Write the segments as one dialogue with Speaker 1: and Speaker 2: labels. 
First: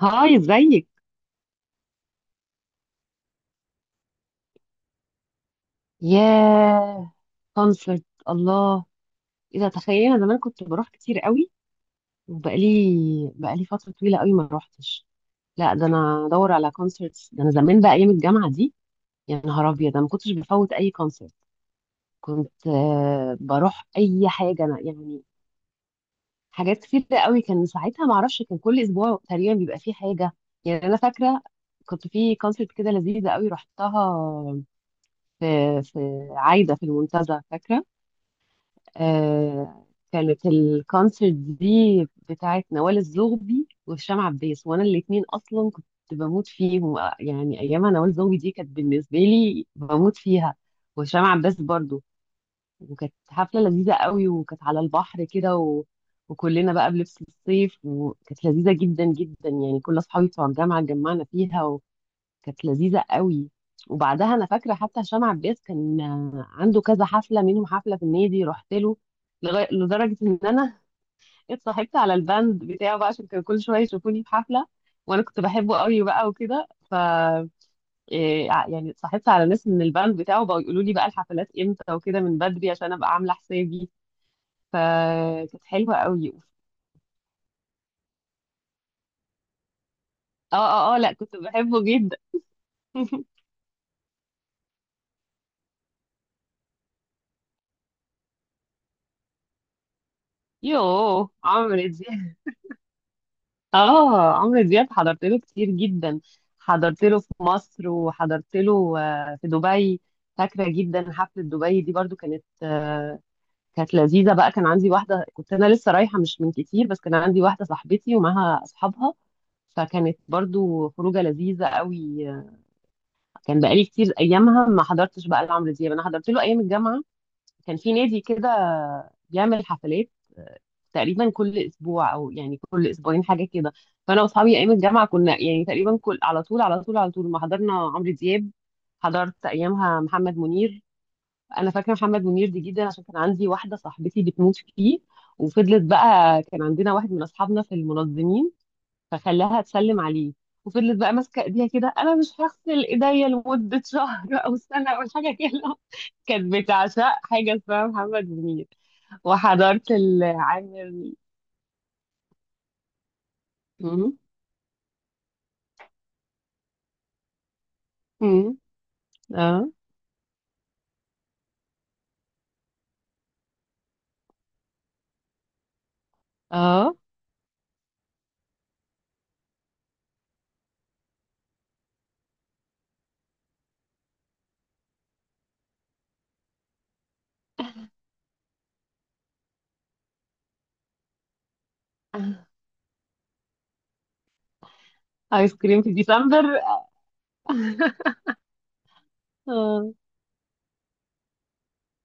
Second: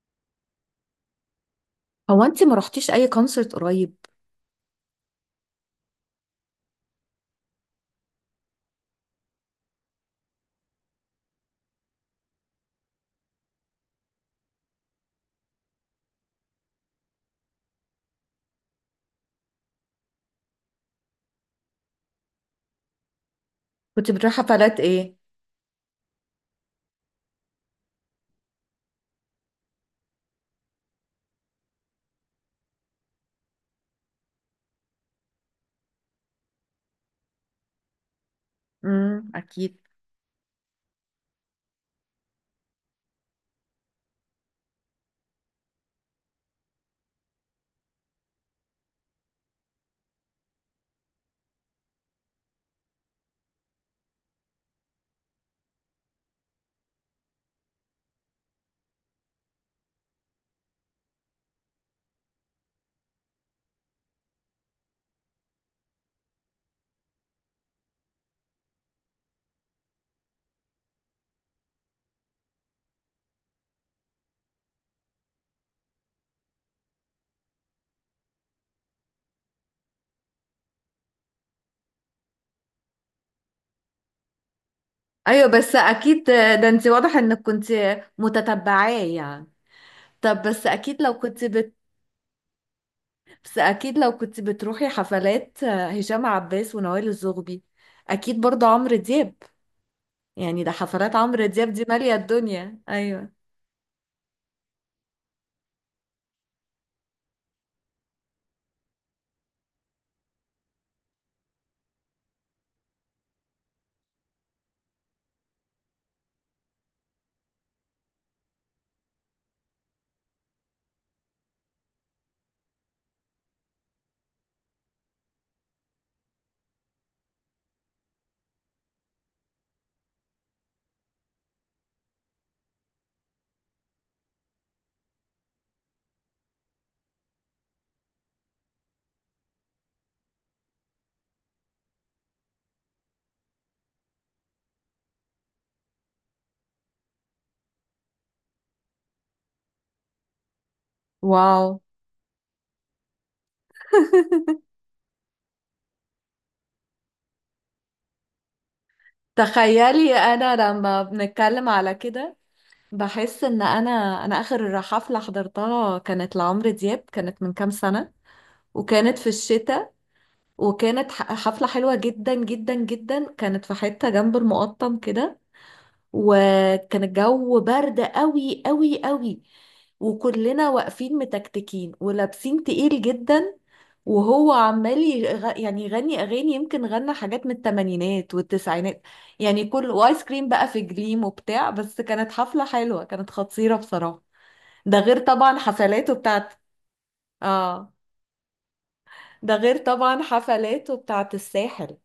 Speaker 1: هاي، ازيك.
Speaker 2: هو انت ما رحتيش اي كونسرت قريب؟
Speaker 1: ياه. كونسرت. الله. اذا تخيلنا زمان كنت بروح كتير قوي، وبقالي فتره طويله قوي ما روحتش. لا، ده انا ادور على كونسرتس، ده انا زمان بقى ايام الجامعه دي. يا نهار ابيض، ده ما كنتش بفوت اي كونسرت. كنت بروح
Speaker 2: كنت
Speaker 1: اي
Speaker 2: بتروحي
Speaker 1: حاجه انا
Speaker 2: حفلات ايه؟
Speaker 1: يعني. حاجات كتير قوي كان ساعتها، ما اعرفش، كان كل اسبوع تقريبا بيبقى فيه حاجه. يعني انا فاكره كنت في كونسرت كده لذيذه قوي رحتها في في عايده في المنتزه فاكره.
Speaker 2: اكيد.
Speaker 1: آه. كانت الكونسرت دي بتاعت نوال الزغبي وهشام عباس، وانا الاتنين اصلا كنت بموت فيهم. يعني ايامها نوال الزغبي دي كانت بالنسبه لي بموت فيها، وهشام عباس برضو. وكانت حفله لذيذه قوي، وكانت على البحر كده وكلنا بقى بلبس الصيف، وكانت لذيذه جدا جدا، يعني كل اصحابي بتوع الجامعه اتجمعنا فيها. كانت لذيذة قوي. وبعدها أنا فاكرة حتى هشام عباس كان عنده كذا حفلة، منهم حفلة في النادي رحت له. لغاية لدرجة إن أنا اتصاحبت على الباند بتاعه بقى عشان كان كل شوية يشوفوني في حفلة. وأنا كنت بحبه قوي بقى وكده. ف يعني اتصاحبت على ناس من الباند بتاعه بقوا يقولوا لي بقى الحفلات إمتى وكده من بدري عشان أبقى عاملة حسابي.
Speaker 2: ايوه،
Speaker 1: فكانت
Speaker 2: بس
Speaker 1: حلوة
Speaker 2: اكيد،
Speaker 1: قوي.
Speaker 2: ده انت واضح انك كنت متتبعاه يعني. طب
Speaker 1: اه،
Speaker 2: بس
Speaker 1: اه، اه،
Speaker 2: اكيد
Speaker 1: لا
Speaker 2: لو
Speaker 1: كنت
Speaker 2: كنت
Speaker 1: بحبه جدا.
Speaker 2: بس اكيد لو كنت بتروحي حفلات هشام عباس ونوال الزغبي، اكيد برضه عمرو دياب، يعني ده حفلات
Speaker 1: يوه،
Speaker 2: عمرو دياب
Speaker 1: عمرو
Speaker 2: دي مالية
Speaker 1: دي
Speaker 2: الدنيا. ايوه.
Speaker 1: اه عمرو دياب حضرت له كتير جدا. حضرت له في مصر، وحضرت له في دبي. فاكره جدا حفله دبي دي برضو، كانت لذيذه بقى. كان عندي واحده، كنت انا لسه رايحه مش من كتير، بس كان عندي واحده صاحبتي ومعاها اصحابها، فكانت برضو خروجه لذيذه قوي. كان بقالي كتير ايامها ما حضرتش بقى لعمرو دياب. انا حضرت له ايام الجامعه، كان في نادي كده بيعمل حفلات تقريبا كل اسبوع او يعني كل اسبوعين حاجه كده. فانا واصحابي ايام الجامعه كنا يعني تقريبا كل على طول على طول على طول ما حضرنا عمرو دياب. حضرت ايامها محمد منير. انا فاكره محمد منير دي جدا عشان كان عندي واحده صاحبتي بتموت فيه. وفضلت بقى، كان عندنا واحد من اصحابنا في المنظمين فخلاها تسلم عليه. وفضلت بقى ماسكه
Speaker 2: واو.
Speaker 1: ايديها كده، انا مش هغسل ايديا لمده شهر او سنه او حاجه كده. كانت بتعشق حاجه اسمها محمد منير. وحضرت
Speaker 2: تخيلي، انا لما
Speaker 1: العامر.
Speaker 2: بنتكلم على كده بحس ان انا
Speaker 1: مم.
Speaker 2: انا اخر حفلة حضرتها كانت لعمرو دياب، كانت من كام سنة.
Speaker 1: مم.
Speaker 2: وكانت في
Speaker 1: اه.
Speaker 2: الشتاء، وكانت حفلة حلوة جدا جدا جدا، كانت في حتة جنب المقطم كده،
Speaker 1: اه،
Speaker 2: وكان الجو برد قوي قوي قوي، وكلنا واقفين متكتكين ولابسين تقيل جدا، وهو عمال يعني يغني اغاني، يمكن غنى حاجات من الثمانينات والتسعينات، يعني كل وايس كريم بقى في جليم وبتاع، بس كانت حفلة حلوة، كانت خطيرة بصراحة. ده غير
Speaker 1: ايس
Speaker 2: طبعا
Speaker 1: كريم في
Speaker 2: حفلاته
Speaker 1: ديسمبر.
Speaker 2: بتاعت. اه. ده غير
Speaker 1: اه.
Speaker 2: طبعا حفلاته بتاعت الساحل،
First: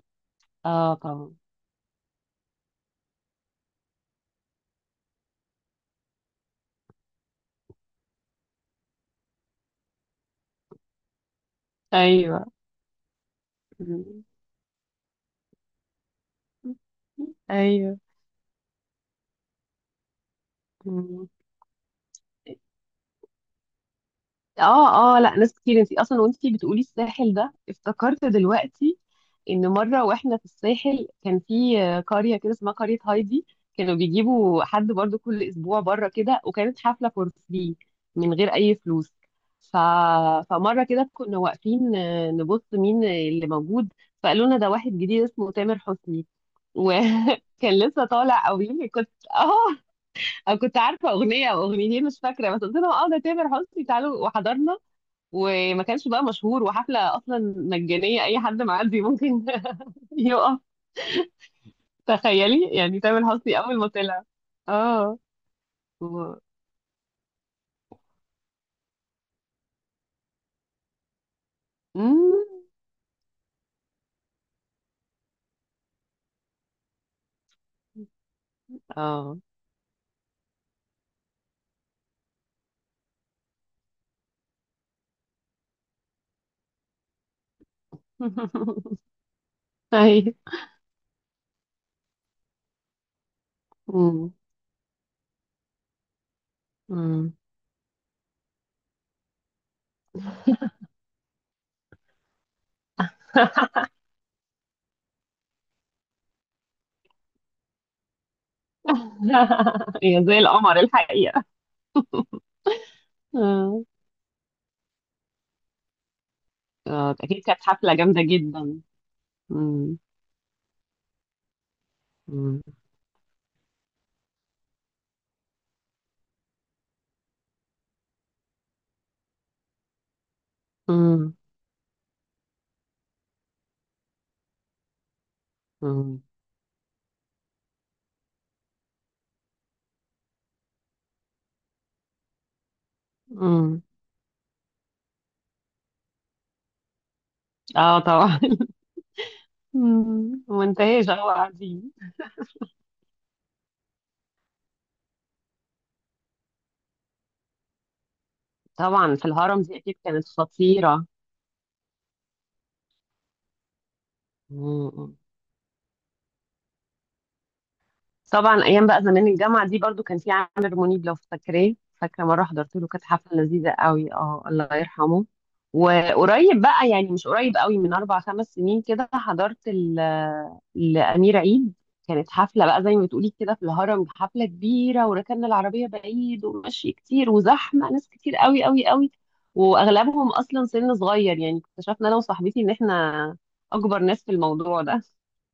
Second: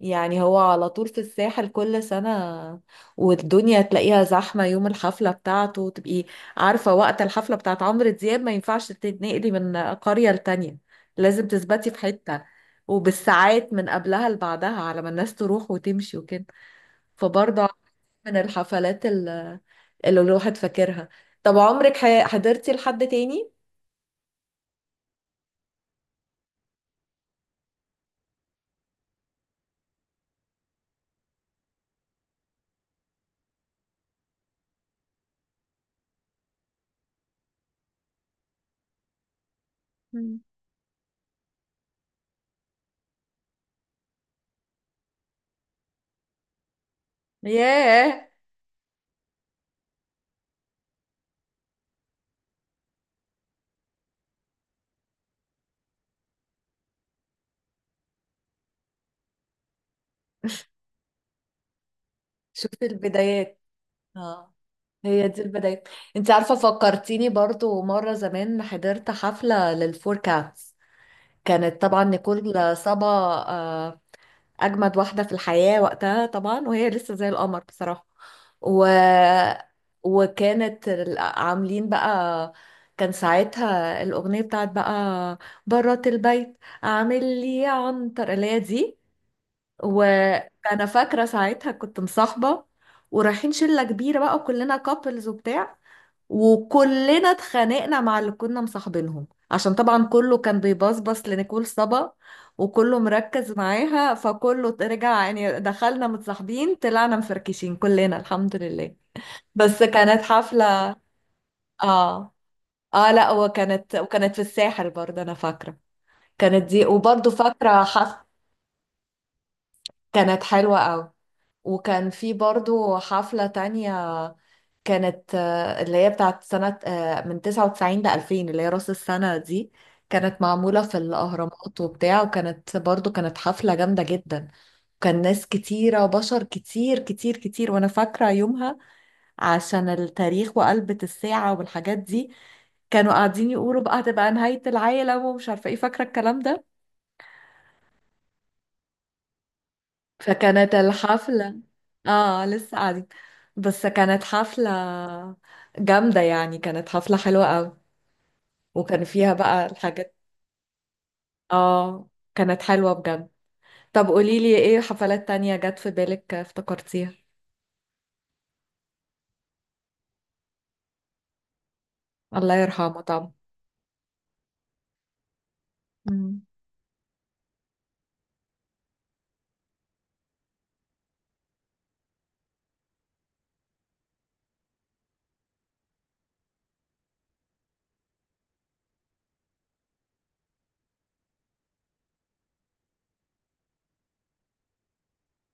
Speaker 2: يعني هو على
Speaker 1: اه،
Speaker 2: طول في
Speaker 1: طبعا.
Speaker 2: الساحل كل سنة، والدنيا تلاقيها زحمة يوم الحفلة بتاعته. تبقي عارفة وقت الحفلة بتاعت عمرو دياب ما ينفعش تتنقلي من قرية لتانية، لازم تثبتي في حتة
Speaker 1: ايوه.
Speaker 2: وبالساعات من
Speaker 1: مم.
Speaker 2: قبلها لبعدها على ما الناس تروح وتمشي وكده. فبرضه
Speaker 1: ايوه.
Speaker 2: من اللي الواحد فاكرها.
Speaker 1: مم.
Speaker 2: طب عمرك حضرتي لحد تاني؟
Speaker 1: اه، اه، لا، ناس كتير. انتي اصلا وانتي بتقولي الساحل ده، افتكرت دلوقتي ان مره واحنا في الساحل كان في قريه كده اسمها قريه هايدي. كانوا بيجيبوا حد برضو كل اسبوع بره كده، وكانت حفله فور فري، من غير اي فلوس. ف...
Speaker 2: مم.
Speaker 1: فمره كده كنا واقفين نبص مين اللي موجود. فقالوا لنا ده واحد جديد اسمه تامر حسني. وكان لسه
Speaker 2: ياه.
Speaker 1: طالع او يمكن كنت اه، أو كنت عارفه اغنيه او اغنيتين مش فاكره. بس قلت لهم اه، ده تامر حسني، تعالوا، وحضرنا. وما كانش بقى مشهور، وحفله اصلا مجانيه اي حد معدي ممكن يقف. تخيلي
Speaker 2: شوفي
Speaker 1: يعني تامر حسني
Speaker 2: البدايات.
Speaker 1: اول ما طلع.
Speaker 2: اه.
Speaker 1: اه.
Speaker 2: هي دي البداية. انت
Speaker 1: و-
Speaker 2: عارفة، فكرتيني برضو مرة زمان حضرت حفلة للفور كاتس، كانت طبعا
Speaker 1: مم.
Speaker 2: نيكول صبا، آه، أجمد واحدة في الحياة وقتها طبعا، وهي لسه زي القمر بصراحة. و...
Speaker 1: اه.
Speaker 2: وكانت عاملين بقى، كان ساعتها الأغنية بتاعت بقى برات البيت، عامل لي عنتر اللي هي دي.
Speaker 1: اي.
Speaker 2: وأنا فاكرة ساعتها كنت مصاحبة، ورايحين شلة كبيرة
Speaker 1: مم.
Speaker 2: بقى وكلنا كابلز وبتاع، وكلنا
Speaker 1: مم.
Speaker 2: اتخانقنا مع اللي كنا مصاحبينهم عشان طبعا كله كان بيبصبص لنيكول صبا وكله مركز معاها، فكله رجع يعني، دخلنا متصاحبين طلعنا مفركشين كلنا الحمد لله. بس كانت
Speaker 1: هي زي القمر
Speaker 2: حفلة.
Speaker 1: الحقيقة.
Speaker 2: اه، اه، لا،
Speaker 1: اه.
Speaker 2: وكانت في الساحل برضه انا فاكرة. كانت دي، وبرضه
Speaker 1: اكيد كانت
Speaker 2: فاكرة
Speaker 1: حفلة جامدة جدا. مم.
Speaker 2: كانت حلوة قوي. وكان في
Speaker 1: مم.
Speaker 2: برضو حفلة تانية، كانت اللي هي بتاعت سنة من 99 ل 2000، اللي هي رأس السنة دي، كانت معمولة في
Speaker 1: مم.
Speaker 2: الأهرامات وبتاع، وكانت برضو كانت حفلة جامدة جدا. كان ناس كتيرة
Speaker 1: مم.
Speaker 2: وبشر كتير كتير كتير، وأنا فاكرة يومها عشان التاريخ وقلبة الساعة والحاجات دي، كانوا قاعدين يقولوا
Speaker 1: مم.
Speaker 2: بقى هتبقى نهاية العالم ومش عارفة ايه، فاكرة الكلام ده.
Speaker 1: اه، طبعا. مم.
Speaker 2: فكانت
Speaker 1: وانتهي جو
Speaker 2: الحفلة،
Speaker 1: قاعدين.
Speaker 2: اه لسه قاعدين، بس كانت حفلة جامدة، يعني كانت حفلة حلوة قوي. وكان
Speaker 1: طبعا في
Speaker 2: فيها
Speaker 1: الهرم
Speaker 2: بقى
Speaker 1: دي اكيد
Speaker 2: الحاجات.
Speaker 1: كانت خطيرة.
Speaker 2: اه، كانت حلوة بجد. طب قوليلي، ايه
Speaker 1: مم.
Speaker 2: حفلات تانية جت في بالك افتكرتيها؟
Speaker 1: طبعا ايام بقى زمان الجامعه دي برضو كان في عامر منيب، لو فاكراه، فاكره مره
Speaker 2: الله
Speaker 1: حضرت له
Speaker 2: يرحمه
Speaker 1: كانت
Speaker 2: طبعا.
Speaker 1: حفله لذيذه قوي. اه، الله يرحمه.
Speaker 2: مم.
Speaker 1: وقريب بقى يعني مش قريب قوي، من 4 5 سنين كده، حضرت الامير عيد. كانت حفله بقى زي ما بتقولي كده في الهرم، حفله كبيره وركننا العربيه بعيد ومشي كتير وزحمه، ناس كتير قوي قوي قوي. واغلبهم اصلا سن صغير، يعني اكتشفنا انا وصاحبتي ان احنا اكبر ناس في الموضوع ده.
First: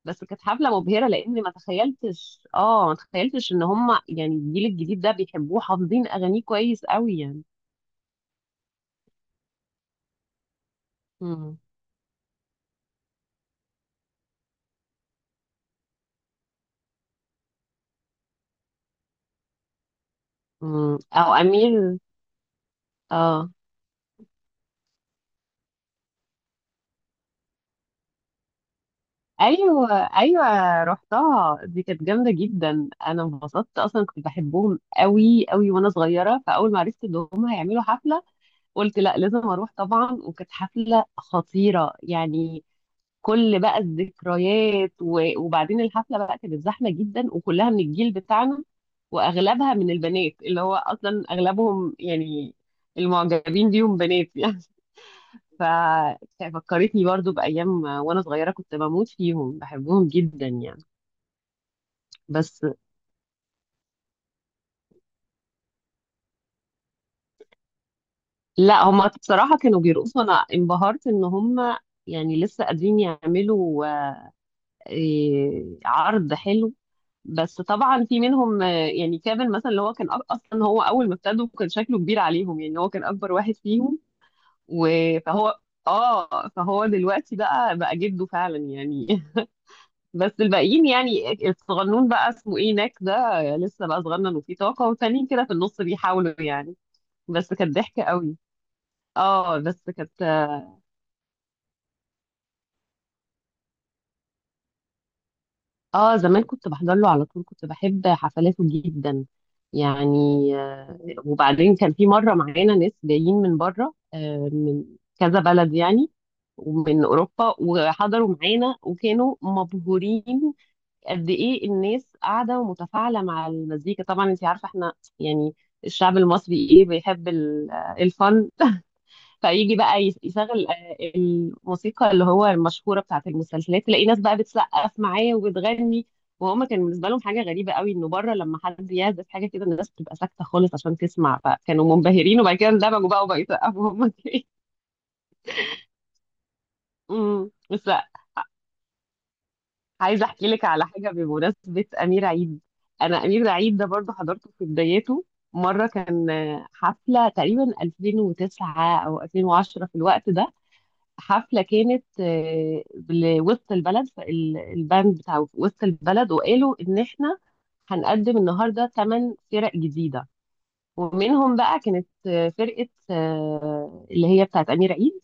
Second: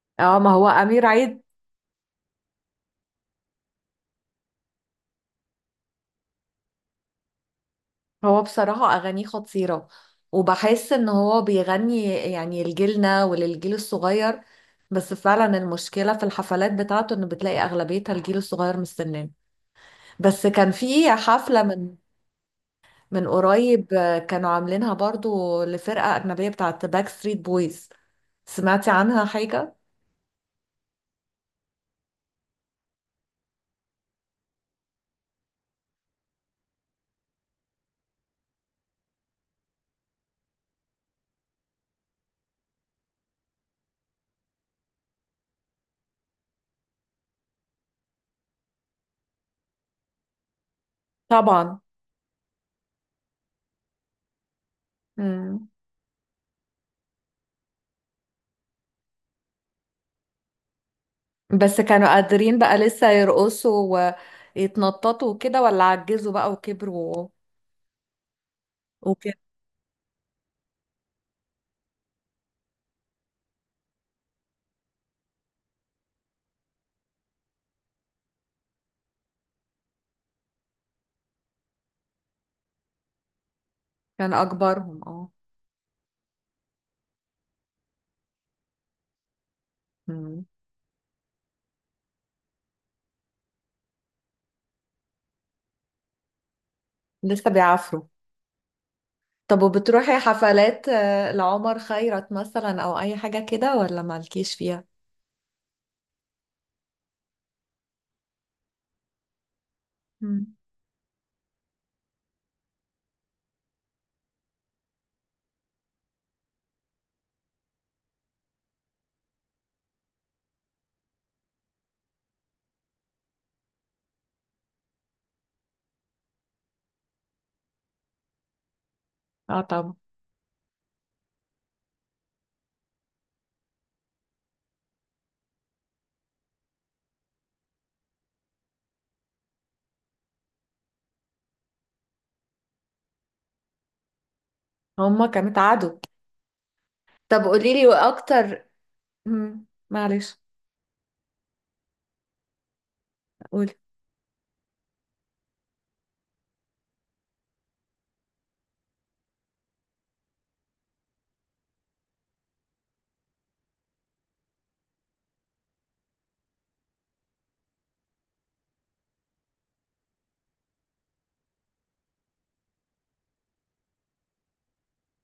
Speaker 1: بس
Speaker 2: اه،
Speaker 1: كانت
Speaker 2: ما هو
Speaker 1: حفلة
Speaker 2: أمير
Speaker 1: مبهرة لأني
Speaker 2: عيد،
Speaker 1: ما تخيلتش. اه، ما تخيلتش إن هم يعني الجيل الجديد ده بيحبوه، حافظين أغانيه كويس قوي يعني.
Speaker 2: هو بصراحة أغانيه خطيرة، وبحس ان هو
Speaker 1: مم.
Speaker 2: بيغني يعني لجيلنا وللجيل الصغير، بس فعلا المشكلة في الحفلات بتاعته ان بتلاقي أغلبيتها الجيل الصغير مستناه. بس كان
Speaker 1: مم.
Speaker 2: في
Speaker 1: أو
Speaker 2: حفلة من
Speaker 1: أمير. اه.
Speaker 2: قريب، كانوا عاملينها برضو لفرقة أجنبية بتاعت باك ستريت بويز، سمعتي عنها حاجة؟
Speaker 1: أيوه، أيوه، رحتها دي، كانت جامدة جدا. أنا انبسطت، أصلا كنت بحبهم قوي قوي وأنا صغيرة، فأول ما عرفت إن هم هيعملوا حفلة قلت لا، لازم أروح طبعا، وكانت حفلة خطيرة يعني. كل بقى الذكريات. وبعدين الحفله بقى كانت زحمه جدا وكلها من الجيل بتاعنا. واغلبها من البنات، اللي هو اصلا
Speaker 2: طبعا.
Speaker 1: اغلبهم يعني المعجبين بيهم بنات يعني. ف-
Speaker 2: مم.
Speaker 1: ففكرتني برضو بايام وانا صغيره كنت بموت فيهم بحبهم جدا يعني.
Speaker 2: بس كانوا قادرين
Speaker 1: بس
Speaker 2: بقى لسه يرقصوا ويتنططوا وكده، ولا عجزوا بقى وكبروا
Speaker 1: لا، هما
Speaker 2: وكده؟
Speaker 1: بصراحه كانوا بيرقصوا، انا انبهرت ان هما يعني لسه قادرين يعملوا عرض حلو. بس طبعا في منهم يعني كيفن مثلا، اللي هو كان اصلا هو اول ما ابتدوا كان شكله كبير عليهم، يعني هو كان اكبر واحد فيهم.
Speaker 2: كان أكبرهم، اه.
Speaker 1: فهو. اه فهو دلوقتي بقى جده فعلا يعني. بس
Speaker 2: مم.
Speaker 1: الباقيين يعني الصغنون بقى اسمه ايه، ناك ده لسه بقى صغنن وفيه طاقة، والتانيين كده في النص بيحاولوا يعني.
Speaker 2: لسه
Speaker 1: بس كانت
Speaker 2: بيعافروا.
Speaker 1: ضحكة قوي. اه،
Speaker 2: طب
Speaker 1: بس كانت.
Speaker 2: وبتروحي حفلات لعمر خيرت مثلا أو أي حاجة كده، ولا مالكيش فيها؟
Speaker 1: اه، زمان كنت بحضر له على طول، كنت بحب حفلاته جدا يعني.
Speaker 2: مم.
Speaker 1: آه، وبعدين كان في مرة معانا ناس جايين من بره، من كذا بلد يعني، ومن أوروبا، وحضروا معانا وكانوا مبهورين قد إيه الناس قاعدة ومتفاعلة مع المزيكا. طبعا أنت عارفة احنا يعني الشعب المصري إيه، بيحب الفن.
Speaker 2: اه
Speaker 1: فيجي
Speaker 2: طبعا.
Speaker 1: بقى يشغل الموسيقى اللي هو المشهوره بتاعت المسلسلات، تلاقي ناس بقى بتسقف معاه وبتغني. وهما كان بالنسبه لهم حاجه غريبه قوي انه بره لما حد يعزف حاجه كده الناس بتبقى ساكته خالص عشان تسمع، فكانوا منبهرين وبعد كده اندمجوا بقى وبقوا يسقفوا هما كمان.
Speaker 2: هما كانوا اتعادوا. طب
Speaker 1: أمم.
Speaker 2: قوليلي
Speaker 1: بس لا،
Speaker 2: وأكتر. مم.
Speaker 1: عايزه
Speaker 2: معلش.
Speaker 1: احكي لك على حاجه بمناسبه امير عيد. انا امير
Speaker 2: قولي.
Speaker 1: عيد ده برضه حضرته في بدايته. مره كان حفله تقريبا 2009 او 2010 في الوقت ده. حفلة كانت لوسط البلد، فالباند بتاع وسط البلد وقالوا إن إحنا هنقدم النهاردة 8 فرق جديدة. ومنهم بقى كانت فرقة اللي هي بتاعت أمير عيد.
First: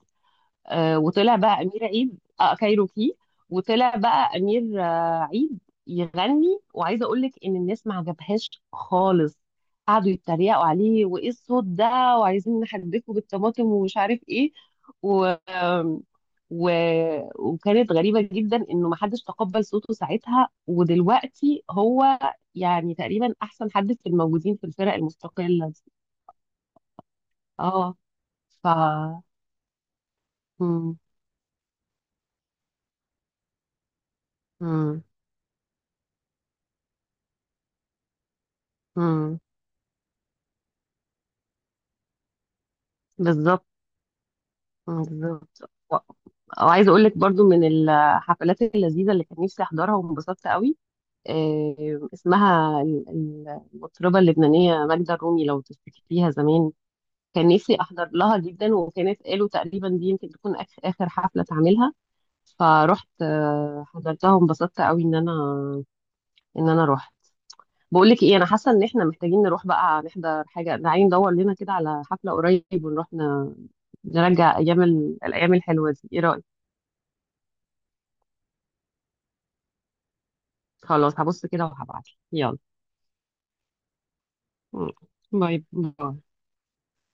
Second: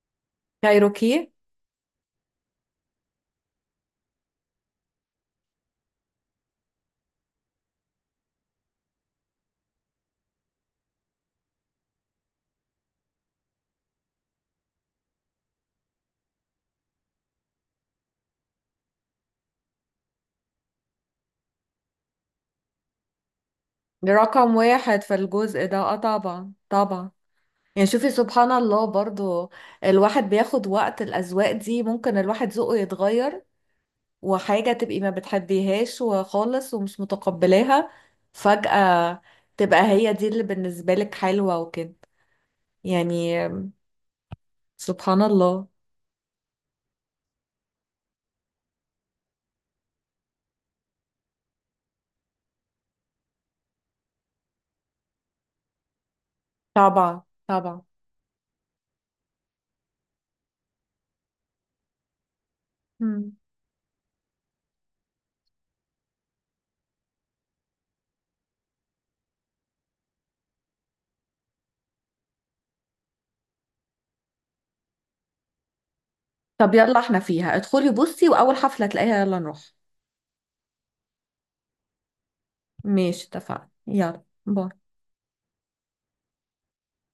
Speaker 2: كايروكي
Speaker 1: وطلع بقى أمير عيد كايروكي. وطلع بقى أمير عيد يغني. وعايزة أقول لك إن الناس ما عجبهاش خالص، قعدوا يتريقوا عليه وإيه الصوت ده، وعايزين نحدفه بالطماطم ومش عارف إيه. و... وكانت غريبة جدا انه محدش تقبل صوته ساعتها، ودلوقتي هو يعني تقريبا احسن حد في
Speaker 2: رقم
Speaker 1: الموجودين في الفرق
Speaker 2: واحد في الجزء
Speaker 1: المستقلة
Speaker 2: ده،
Speaker 1: دي.
Speaker 2: اه طبعا، طبعا. يعني
Speaker 1: اه.
Speaker 2: شوفي سبحان
Speaker 1: ف
Speaker 2: الله برضو، الواحد بياخد
Speaker 1: مم.
Speaker 2: وقت، الأذواق دي ممكن الواحد ذوقه يتغير، وحاجة تبقي
Speaker 1: مم.
Speaker 2: ما بتحبيهاش وخالص ومش متقبلاها، فجأة
Speaker 1: مم.
Speaker 2: تبقى هي دي اللي بالنسبة لك حلوة وكده يعني.
Speaker 1: بالظبط. مم.
Speaker 2: سبحان
Speaker 1: بالظبط.
Speaker 2: الله.
Speaker 1: و- وعايزة اقول لك برضو من الحفلات اللذيذة اللي كان نفسي احضرها وانبسطت قوي. اسمها المطربة اللبنانية ماجدة الرومي، لو تفتكريها زمان.
Speaker 2: طبعا،
Speaker 1: كان نفسي
Speaker 2: طبعا.
Speaker 1: احضر لها جدا، وكانت قالوا تقريبا دي يمكن تكون اخر حفله تعملها. فروحت
Speaker 2: مم.
Speaker 1: حضرتها وانبسطت قوي ان انا. رحت. بقول لك ايه، انا حاسه ان احنا محتاجين نروح بقى نحضر حاجه، تعالي ندور لنا كده على حفله قريب ونروح نرجع ايام الايام الحلوه دي، ايه رايك؟
Speaker 2: طب يلا احنا فيها، ادخلي بصي وأول حفلة تلاقيها يلا نروح.
Speaker 1: خلاص، هبص كده وهبعت. يلا.
Speaker 2: ماشي اتفقنا، يلا باي.
Speaker 1: م. باي باي.